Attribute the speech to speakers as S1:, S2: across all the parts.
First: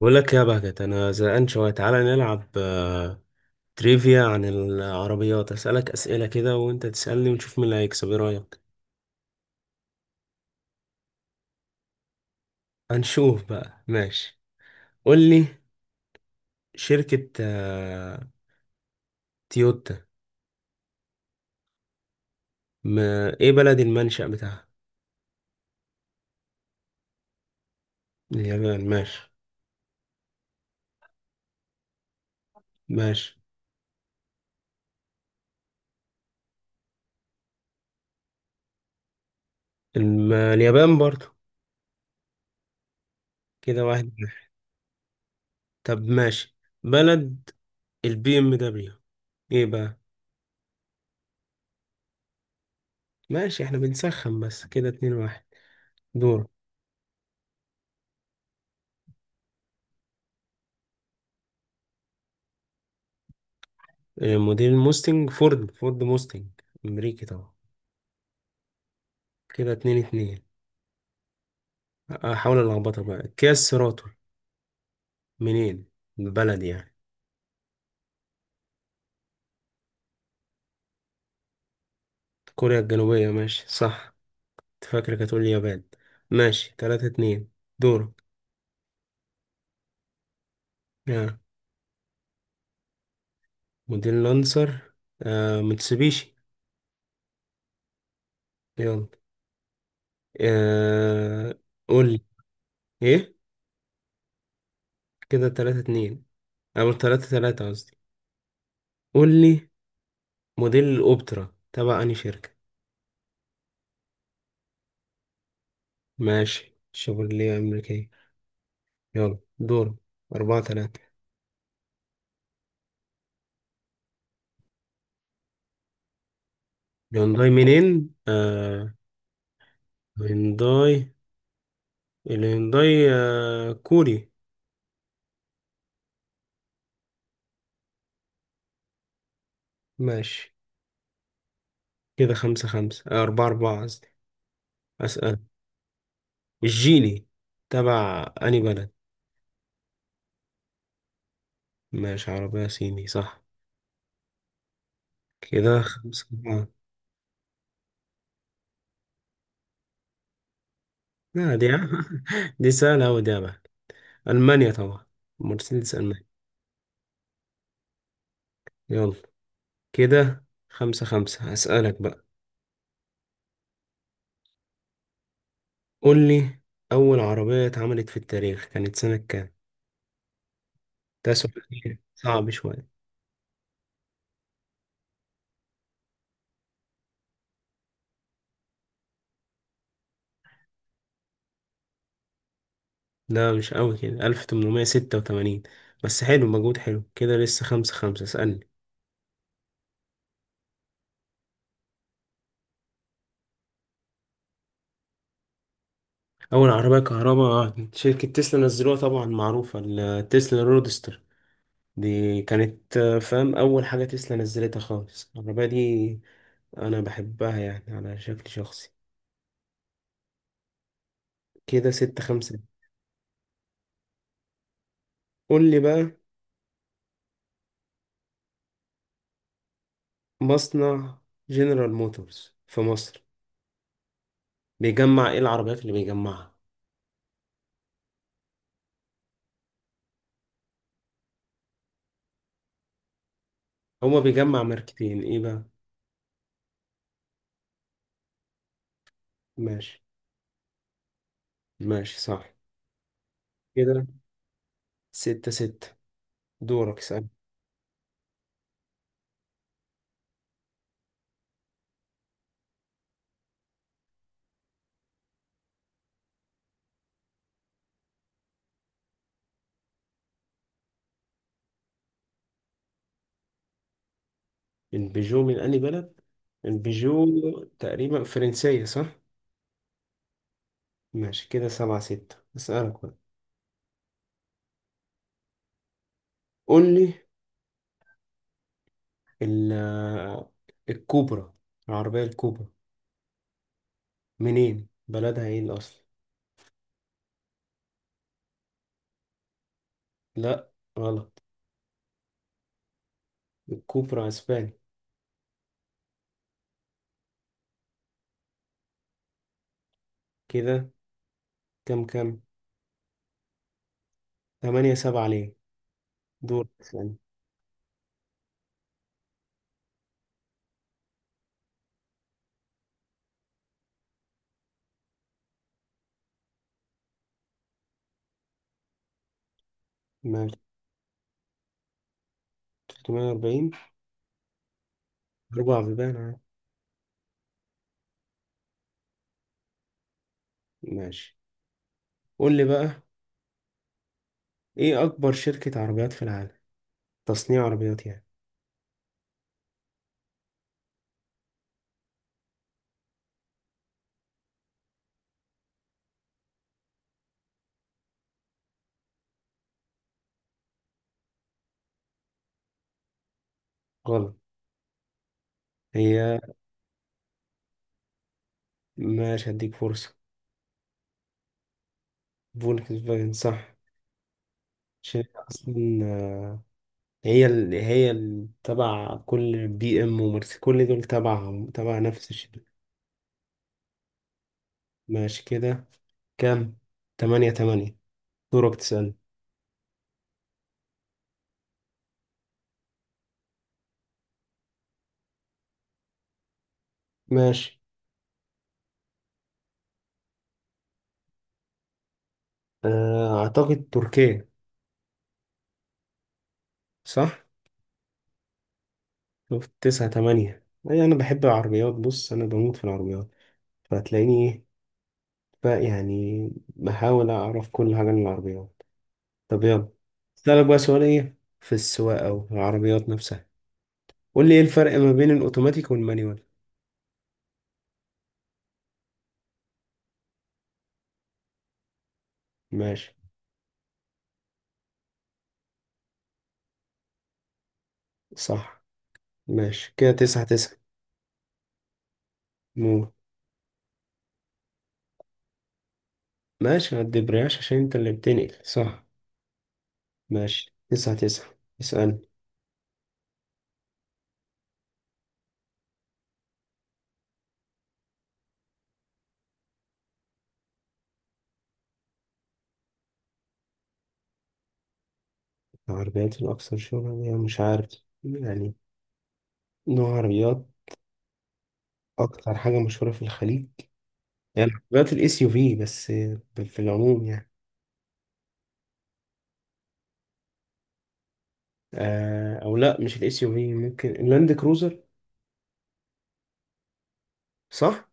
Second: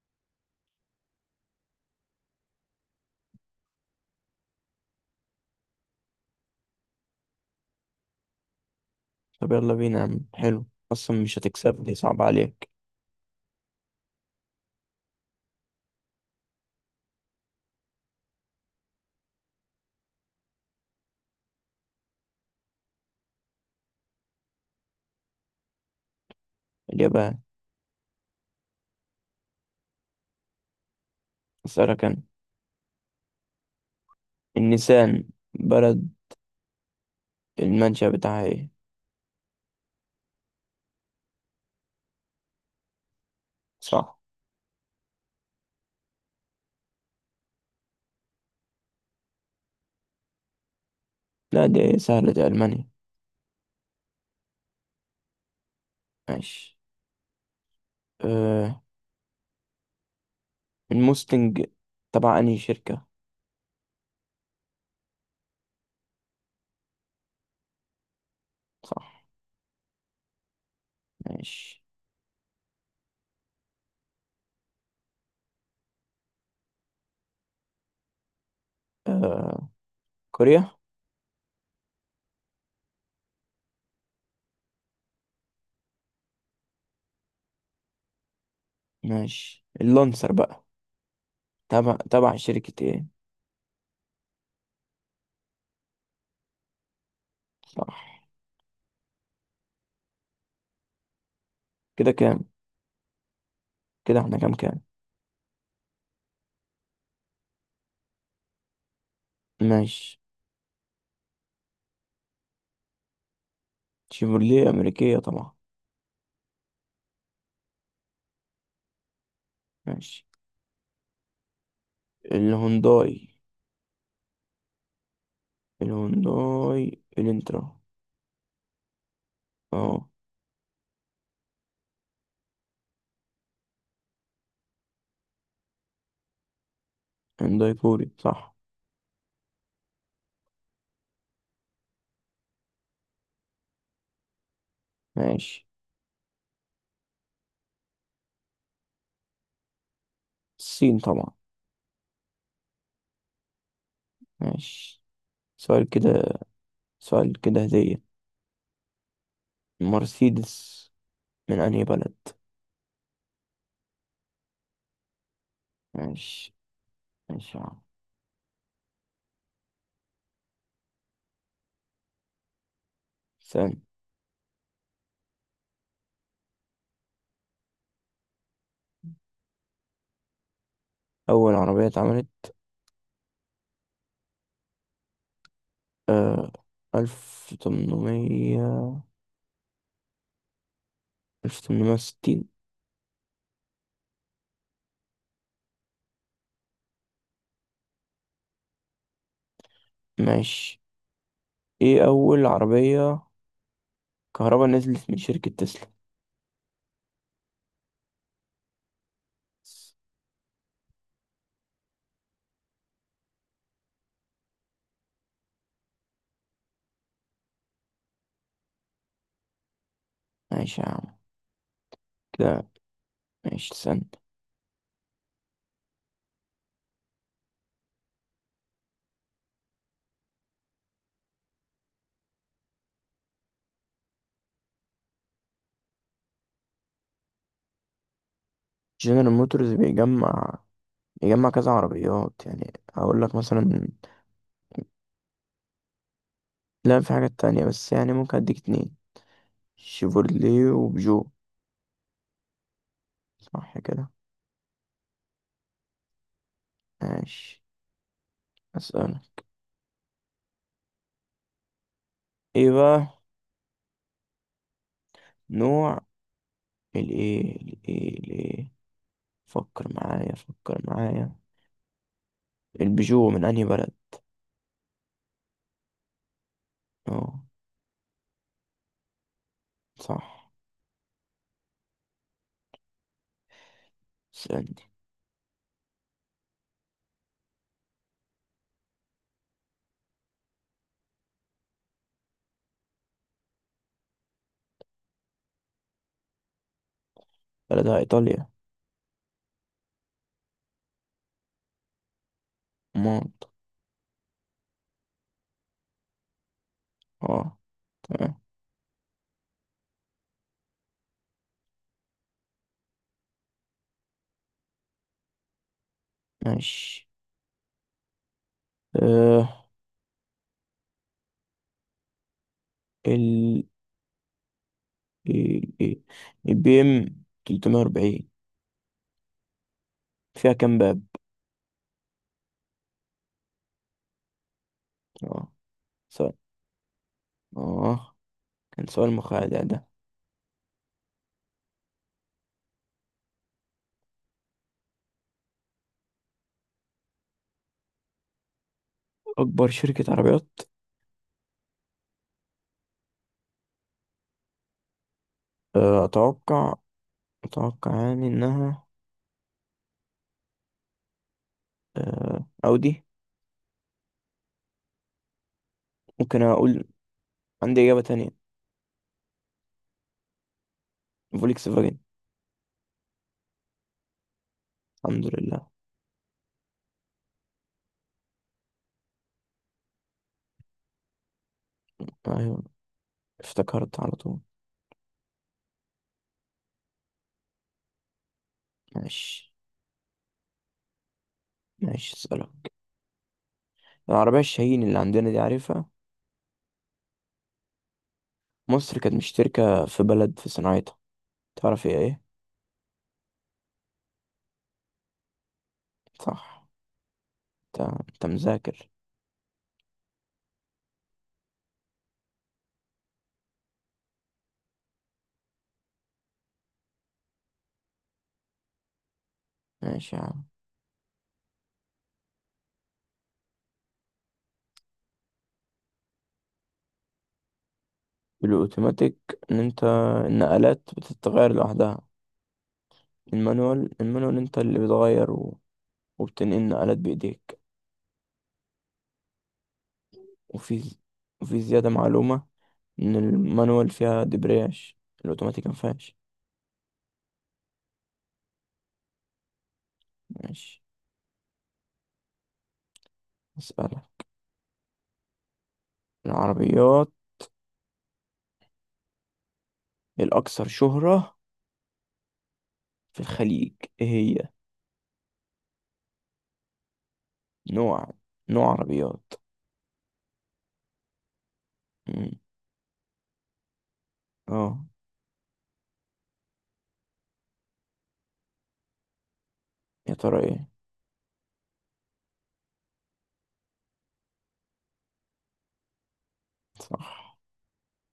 S1: بقول لك يا بهجت، انا زهقان شويه، تعالى نلعب تريفيا عن العربيات، اسالك اسئله كده وانت تسالني ونشوف مين اللي هيكسب. ايه رايك؟
S2: طب يلا بينا يا عم. حلو، أصلا مش هتكسبني، صعب عليك.
S1: هنشوف بقى. ماشي، قول لي. شركه تويوتا، ما ايه بلد المنشأ بتاعها؟
S2: اليابان.
S1: اليابان، ماشي.
S2: أسألك أنا،
S1: ماشي،
S2: النسان بلد المنشأ بتاعها إيه؟
S1: اليابان برضو. كده واحد
S2: صح.
S1: واحد. طب ماشي، بلد البي ام دبليو ايه بقى؟
S2: لا دي سهلة، دي ألمانيا.
S1: ماشي احنا بنسخن بس، كده اتنين واحد. دور.
S2: ماشي. أه، الموستنج تبع أنهي شركة؟
S1: موديل موستنج، فورد موستنج، امريكي طبعا.
S2: صح.
S1: كده اتنين اتنين.
S2: ماشي.
S1: احاول الخبطك بقى، كيا سيراتو منين؟ البلد يعني.
S2: أه، كوريا.
S1: كوريا الجنوبية، ماشي صح. كنت فاكرك هتقول اليابان. ماشي، تلاتة اتنين. دورك.
S2: ماشي، اللانسر بقى
S1: آه.
S2: تبع شركة إيه؟
S1: موديل لانسر. متسوبيشي.
S2: صح.
S1: يلا. آه. قول
S2: كده
S1: لي
S2: كام؟
S1: ايه.
S2: كده إحنا كام كام؟
S1: كده تلاتة اتنين، او تلاتة تلاتة قصدي. قول لي.
S2: ماشي.
S1: موديل الاوبترا تبع انهي شركة؟
S2: شيفروليه أمريكية طبعا.
S1: ماشي، شيفروليه امريكية. يلا دور.
S2: ماشي،
S1: أربعة تلاتة.
S2: الهونداي الهونداي
S1: الهيونداي
S2: الانترا.
S1: منين؟ آه.
S2: اه،
S1: هيونداي. الهيونداي آه كوري.
S2: هنداي كوري صح.
S1: ماشي، كده خمسة خمسة، آه أربعة أربعة قصدي. أسأل.
S2: ماشي.
S1: الجيني تبع أنهي بلد؟
S2: الصين طبعا.
S1: ماشي، عربية صيني صح.
S2: ماشي.
S1: كده
S2: سؤال كده،
S1: خمسة أربعة.
S2: سؤال كده هدية، مرسيدس
S1: لا
S2: من
S1: دي
S2: أنهي بلد؟
S1: دي سهلة أوي دي يا بقى، ألمانيا طبعا. مرسيدس ألمانيا.
S2: ماشي ماشي يا عم.
S1: يلا، كده خمسة خمسة، هسألك بقى.
S2: ثاني.
S1: قول لي، أول عربية اتعملت في التاريخ كانت سنة كام؟ ده
S2: أول
S1: سؤال.
S2: عربية
S1: إيه؟
S2: اتعملت،
S1: صعب شوية.
S2: آه ألف تمنمية، 1860.
S1: لا، مش قوي كده، 1886. بس حلو، مجهود حلو كده، لسه خمسة خمسة، اسألني.
S2: ماشي. ايه أول عربية كهرباء نزلت من شركة تسلا؟
S1: أول عربية كهرباء شركة تسلا نزلوها، طبعا معروفة التسلا رودستر، دي كانت فاهم، أول حاجة تسلا نزلتها خالص العربية دي، أنا بحبها يعني على شكل شخصي.
S2: ماشي يا عم.
S1: كده ستة خمسة.
S2: كده ماشي ثاني.
S1: قول لي بقى، مصنع جنرال موتورز في مصر بيجمع إيه؟ العربيات اللي بيجمعها،
S2: جنرال موتورز بيجمع، بيجمع كذا عربيات، يعني هقول لك مثلا،
S1: هو بيجمع ماركتين إيه بقى؟
S2: لا في حاجات تانية، بس يعني ممكن أديك اتنين،
S1: ماشي.
S2: شيفورلي وبيجو.
S1: ماشي صح.
S2: صح
S1: كده
S2: كده.
S1: ستة ستة، دورك سأل.
S2: ماشي، أسألك. إيه بقى نوع الإيه، فكر معايا، فكر معايا، البيجو من أنهي بلد؟
S1: البيجو من أنهي بلد؟ البيجو
S2: أه،
S1: تقريبا فرنسية صح؟
S2: صح.
S1: ماشي، كده سبعة ستة، أسألك بقى.
S2: اسألني.
S1: قول لي، ال- الكوبرا، العربية الكوبرا منين؟ بلدها ايه الأصل؟
S2: بلدها إيطاليا.
S1: لأ، غلط.
S2: مونت.
S1: الكوبرا أسباني.
S2: أه، تمام.
S1: كده كام كام؟ تمانية سبعة، ليه؟ دور
S2: ماشي.
S1: ثاني.
S2: أه ال ال- ال- البي إم 340، فيها
S1: ماشي،
S2: كام باب؟
S1: 340،
S2: أه،
S1: أربع بيبان
S2: سؤال،
S1: عادي.
S2: أه، كان سؤال مخادع ده.
S1: ماشي، قول لي بقى، ايه أكبر شركة عربيات في العالم؟ تصنيع عربيات يعني.
S2: أكبر شركة عربيات، أتوقع، أتوقع يعني إنها، أودي.
S1: غلط. هي.
S2: ممكن أقول، عندي إجابة تانية،
S1: ماشي، هديك فرصة.
S2: فولكس فاجن.
S1: فولكسفاجن صح، عشان
S2: الحمد لله.
S1: أصلا تبع كل بي إم ومرسي، كل دول تبع نفس الشركة.
S2: أيوة، افتكرت على طول.
S1: ماشي، كده كام؟ تمانية تمانية. دورك تسأل.
S2: ماشي. ماشي، أسألك، العربية الشاهين اللي عندنا دي عارفها؟
S1: ماشي،
S2: مصر كانت مشتركة في بلد في صناعتها، تعرف هي إيه؟
S1: أعتقد تركيا.
S2: صح.
S1: صح؟
S2: أنت، أنت مذاكر.
S1: شفت، تسعة تمانية. أي، أنا بحب العربيات، بص أنا بموت في العربيات، فهتلاقيني إيه بقى يعني، بحاول أعرف كل حاجة عن العربيات. طب يلا،
S2: ماشي يا عم.
S1: أسألك بقى سؤال إيه في السواقة أو في العربيات نفسها. قول لي، ايه الفرق ما بين الاوتوماتيك والمانيوال؟
S2: الأوتوماتيك، إن أنت النقلات بتتغير لوحدها.
S1: ماشي،
S2: المانوال، المانوال أنت اللي بتغير، و... وبتنقل نقلات بإيديك.
S1: صح. ماشي، كده تسعة تسعة.
S2: وفي ز- وفي زيادة معلومة،
S1: مو.
S2: إن المانوال فيها دبرياج، الأوتوماتيك مفيهاش.
S1: ماشي، ما تدبرياش عشان انت اللي بتنقل، صح. ماشي،
S2: ماشي.
S1: تسعة تسعة، اسألني.
S2: أسألك، العربيات الأكثر شهرة في الخليج إيه هي؟
S1: العربيات الأكثر شهرة يعني مش عارف.
S2: نوع، نوع
S1: يعني
S2: عربيات.
S1: نوع عربيات.
S2: مم.
S1: أكتر حاجة مشهورة في الخليج، يعني
S2: اه،
S1: عربيات الاس يو في بس، في العموم يعني.
S2: يا ترى إيه؟
S1: آه، أو لأ مش الاس يو في، ممكن اللاند كروزر.
S2: صح.
S1: صح؟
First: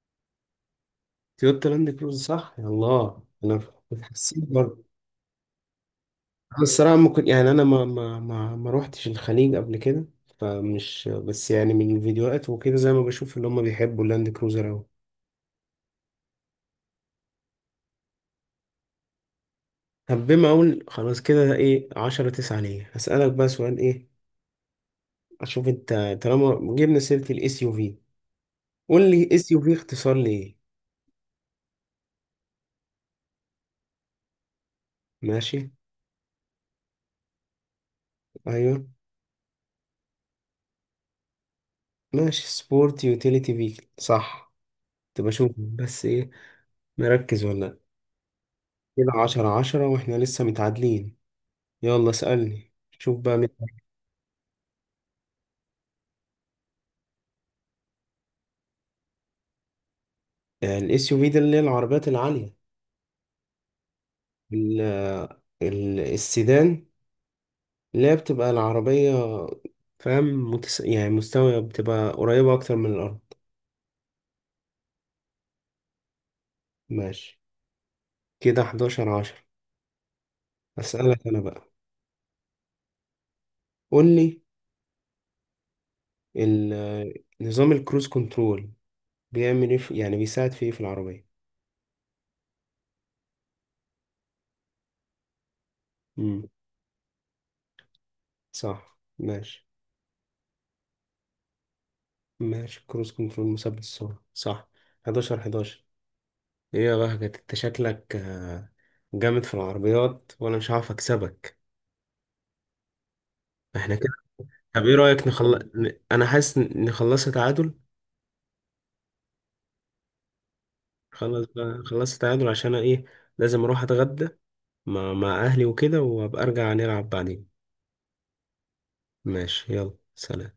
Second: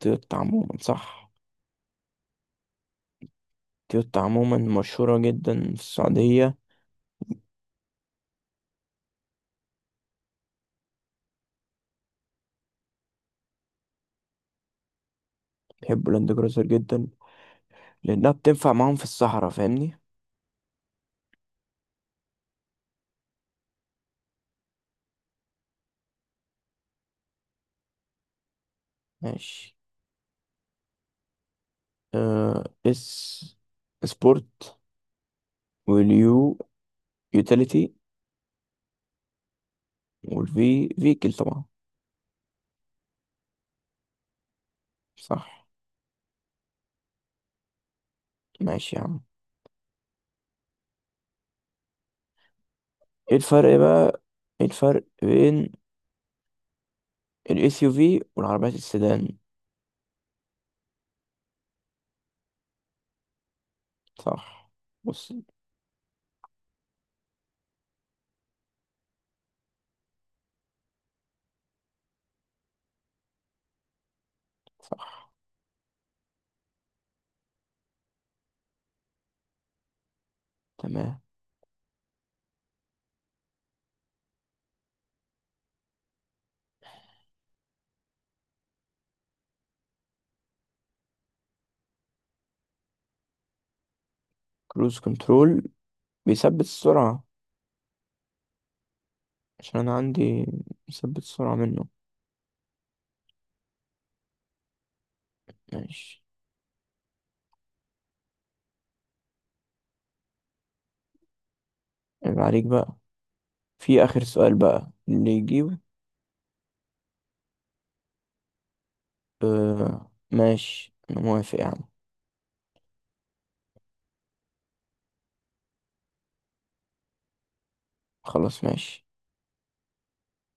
S2: تويوتا عموما صح.
S1: تويوتا لاند كروزر صح؟ يا الله. أنا
S2: تويوتا
S1: حسيت
S2: عموما مشهورة جدا في السعودية.
S1: الصراحة، ممكن يعني أنا ما روحتش الخليج قبل كده، فمش بس يعني من الفيديوهات وكده، زي ما بشوف اللي هم بيحبوا اللاند كروزر أوي.
S2: بيحبوا لاند كروزر جدا، لأنها بتنفع معاهم في الصحراء، فاهمني؟
S1: طب بما أقول خلاص، كده إيه، عشرة تسعة ليا، هسألك بقى سؤال إيه، أشوف أنت. طالما جبنا سيرة الإس يو في، قول لي إس يو في
S2: ماشي.
S1: اختصار لإيه؟
S2: آه، اس سبورت،
S1: ماشي.
S2: واليو يوتيليتي،
S1: أيوه.
S2: والفي فيكل طبعا.
S1: ماشي، سبورت يوتيليتي فيكل، صح. تبقى شوف
S2: صح.
S1: بس إيه، مركز ولا لأ.
S2: ماشي يا
S1: كده
S2: عم.
S1: عشرة عشرة، وإحنا لسه متعادلين. يلا اسألني، شوف
S2: ايه
S1: بقى.
S2: الفرق بقى، ايه الفرق بين الاس يو في والعربيات السيدان؟
S1: الاس يو في ده اللي هي العربيات العالية.
S2: صح.
S1: ال-
S2: بص.
S1: السيدان اللي هي بتبقى العربية، فاهم، يعني مستوية، بتبقى قريبة أكتر من الأرض. ماشي، كده 11 10.
S2: تمام.
S1: أسألك أنا بقى، قولي، نظام الكروز كنترول بيعمل إيه في، يعني بيساعد في إيه في العربية؟
S2: كروز كنترول
S1: مم.
S2: بيثبت السرعة،
S1: صح، ماشي.
S2: عشان انا عندي مثبت السرعة منه.
S1: ماشي، كروز كنترول مثبت السرعة، صح. 11 11.
S2: ماشي.
S1: إيه يا بهجت، أنت شكلك جامد في العربيات، وأنا مش هعرف أكسبك.
S2: عيب عليك بقى،
S1: احنا
S2: في
S1: كده.
S2: اخر سؤال
S1: طب
S2: بقى
S1: ايه رأيك
S2: اللي
S1: نخلص؟
S2: يجيبه.
S1: انا حاسس إن نخلصها تعادل.
S2: آه ماشي انا
S1: خلاص
S2: موافق
S1: بقى،
S2: يا عم.
S1: نخلصها تعادل، عشان أنا ايه، لازم اروح اتغدى مع اهلي وكده، وابقى ارجع نلعب بعدين.
S2: خلاص ماشي.
S1: ماشي، يلا سلام.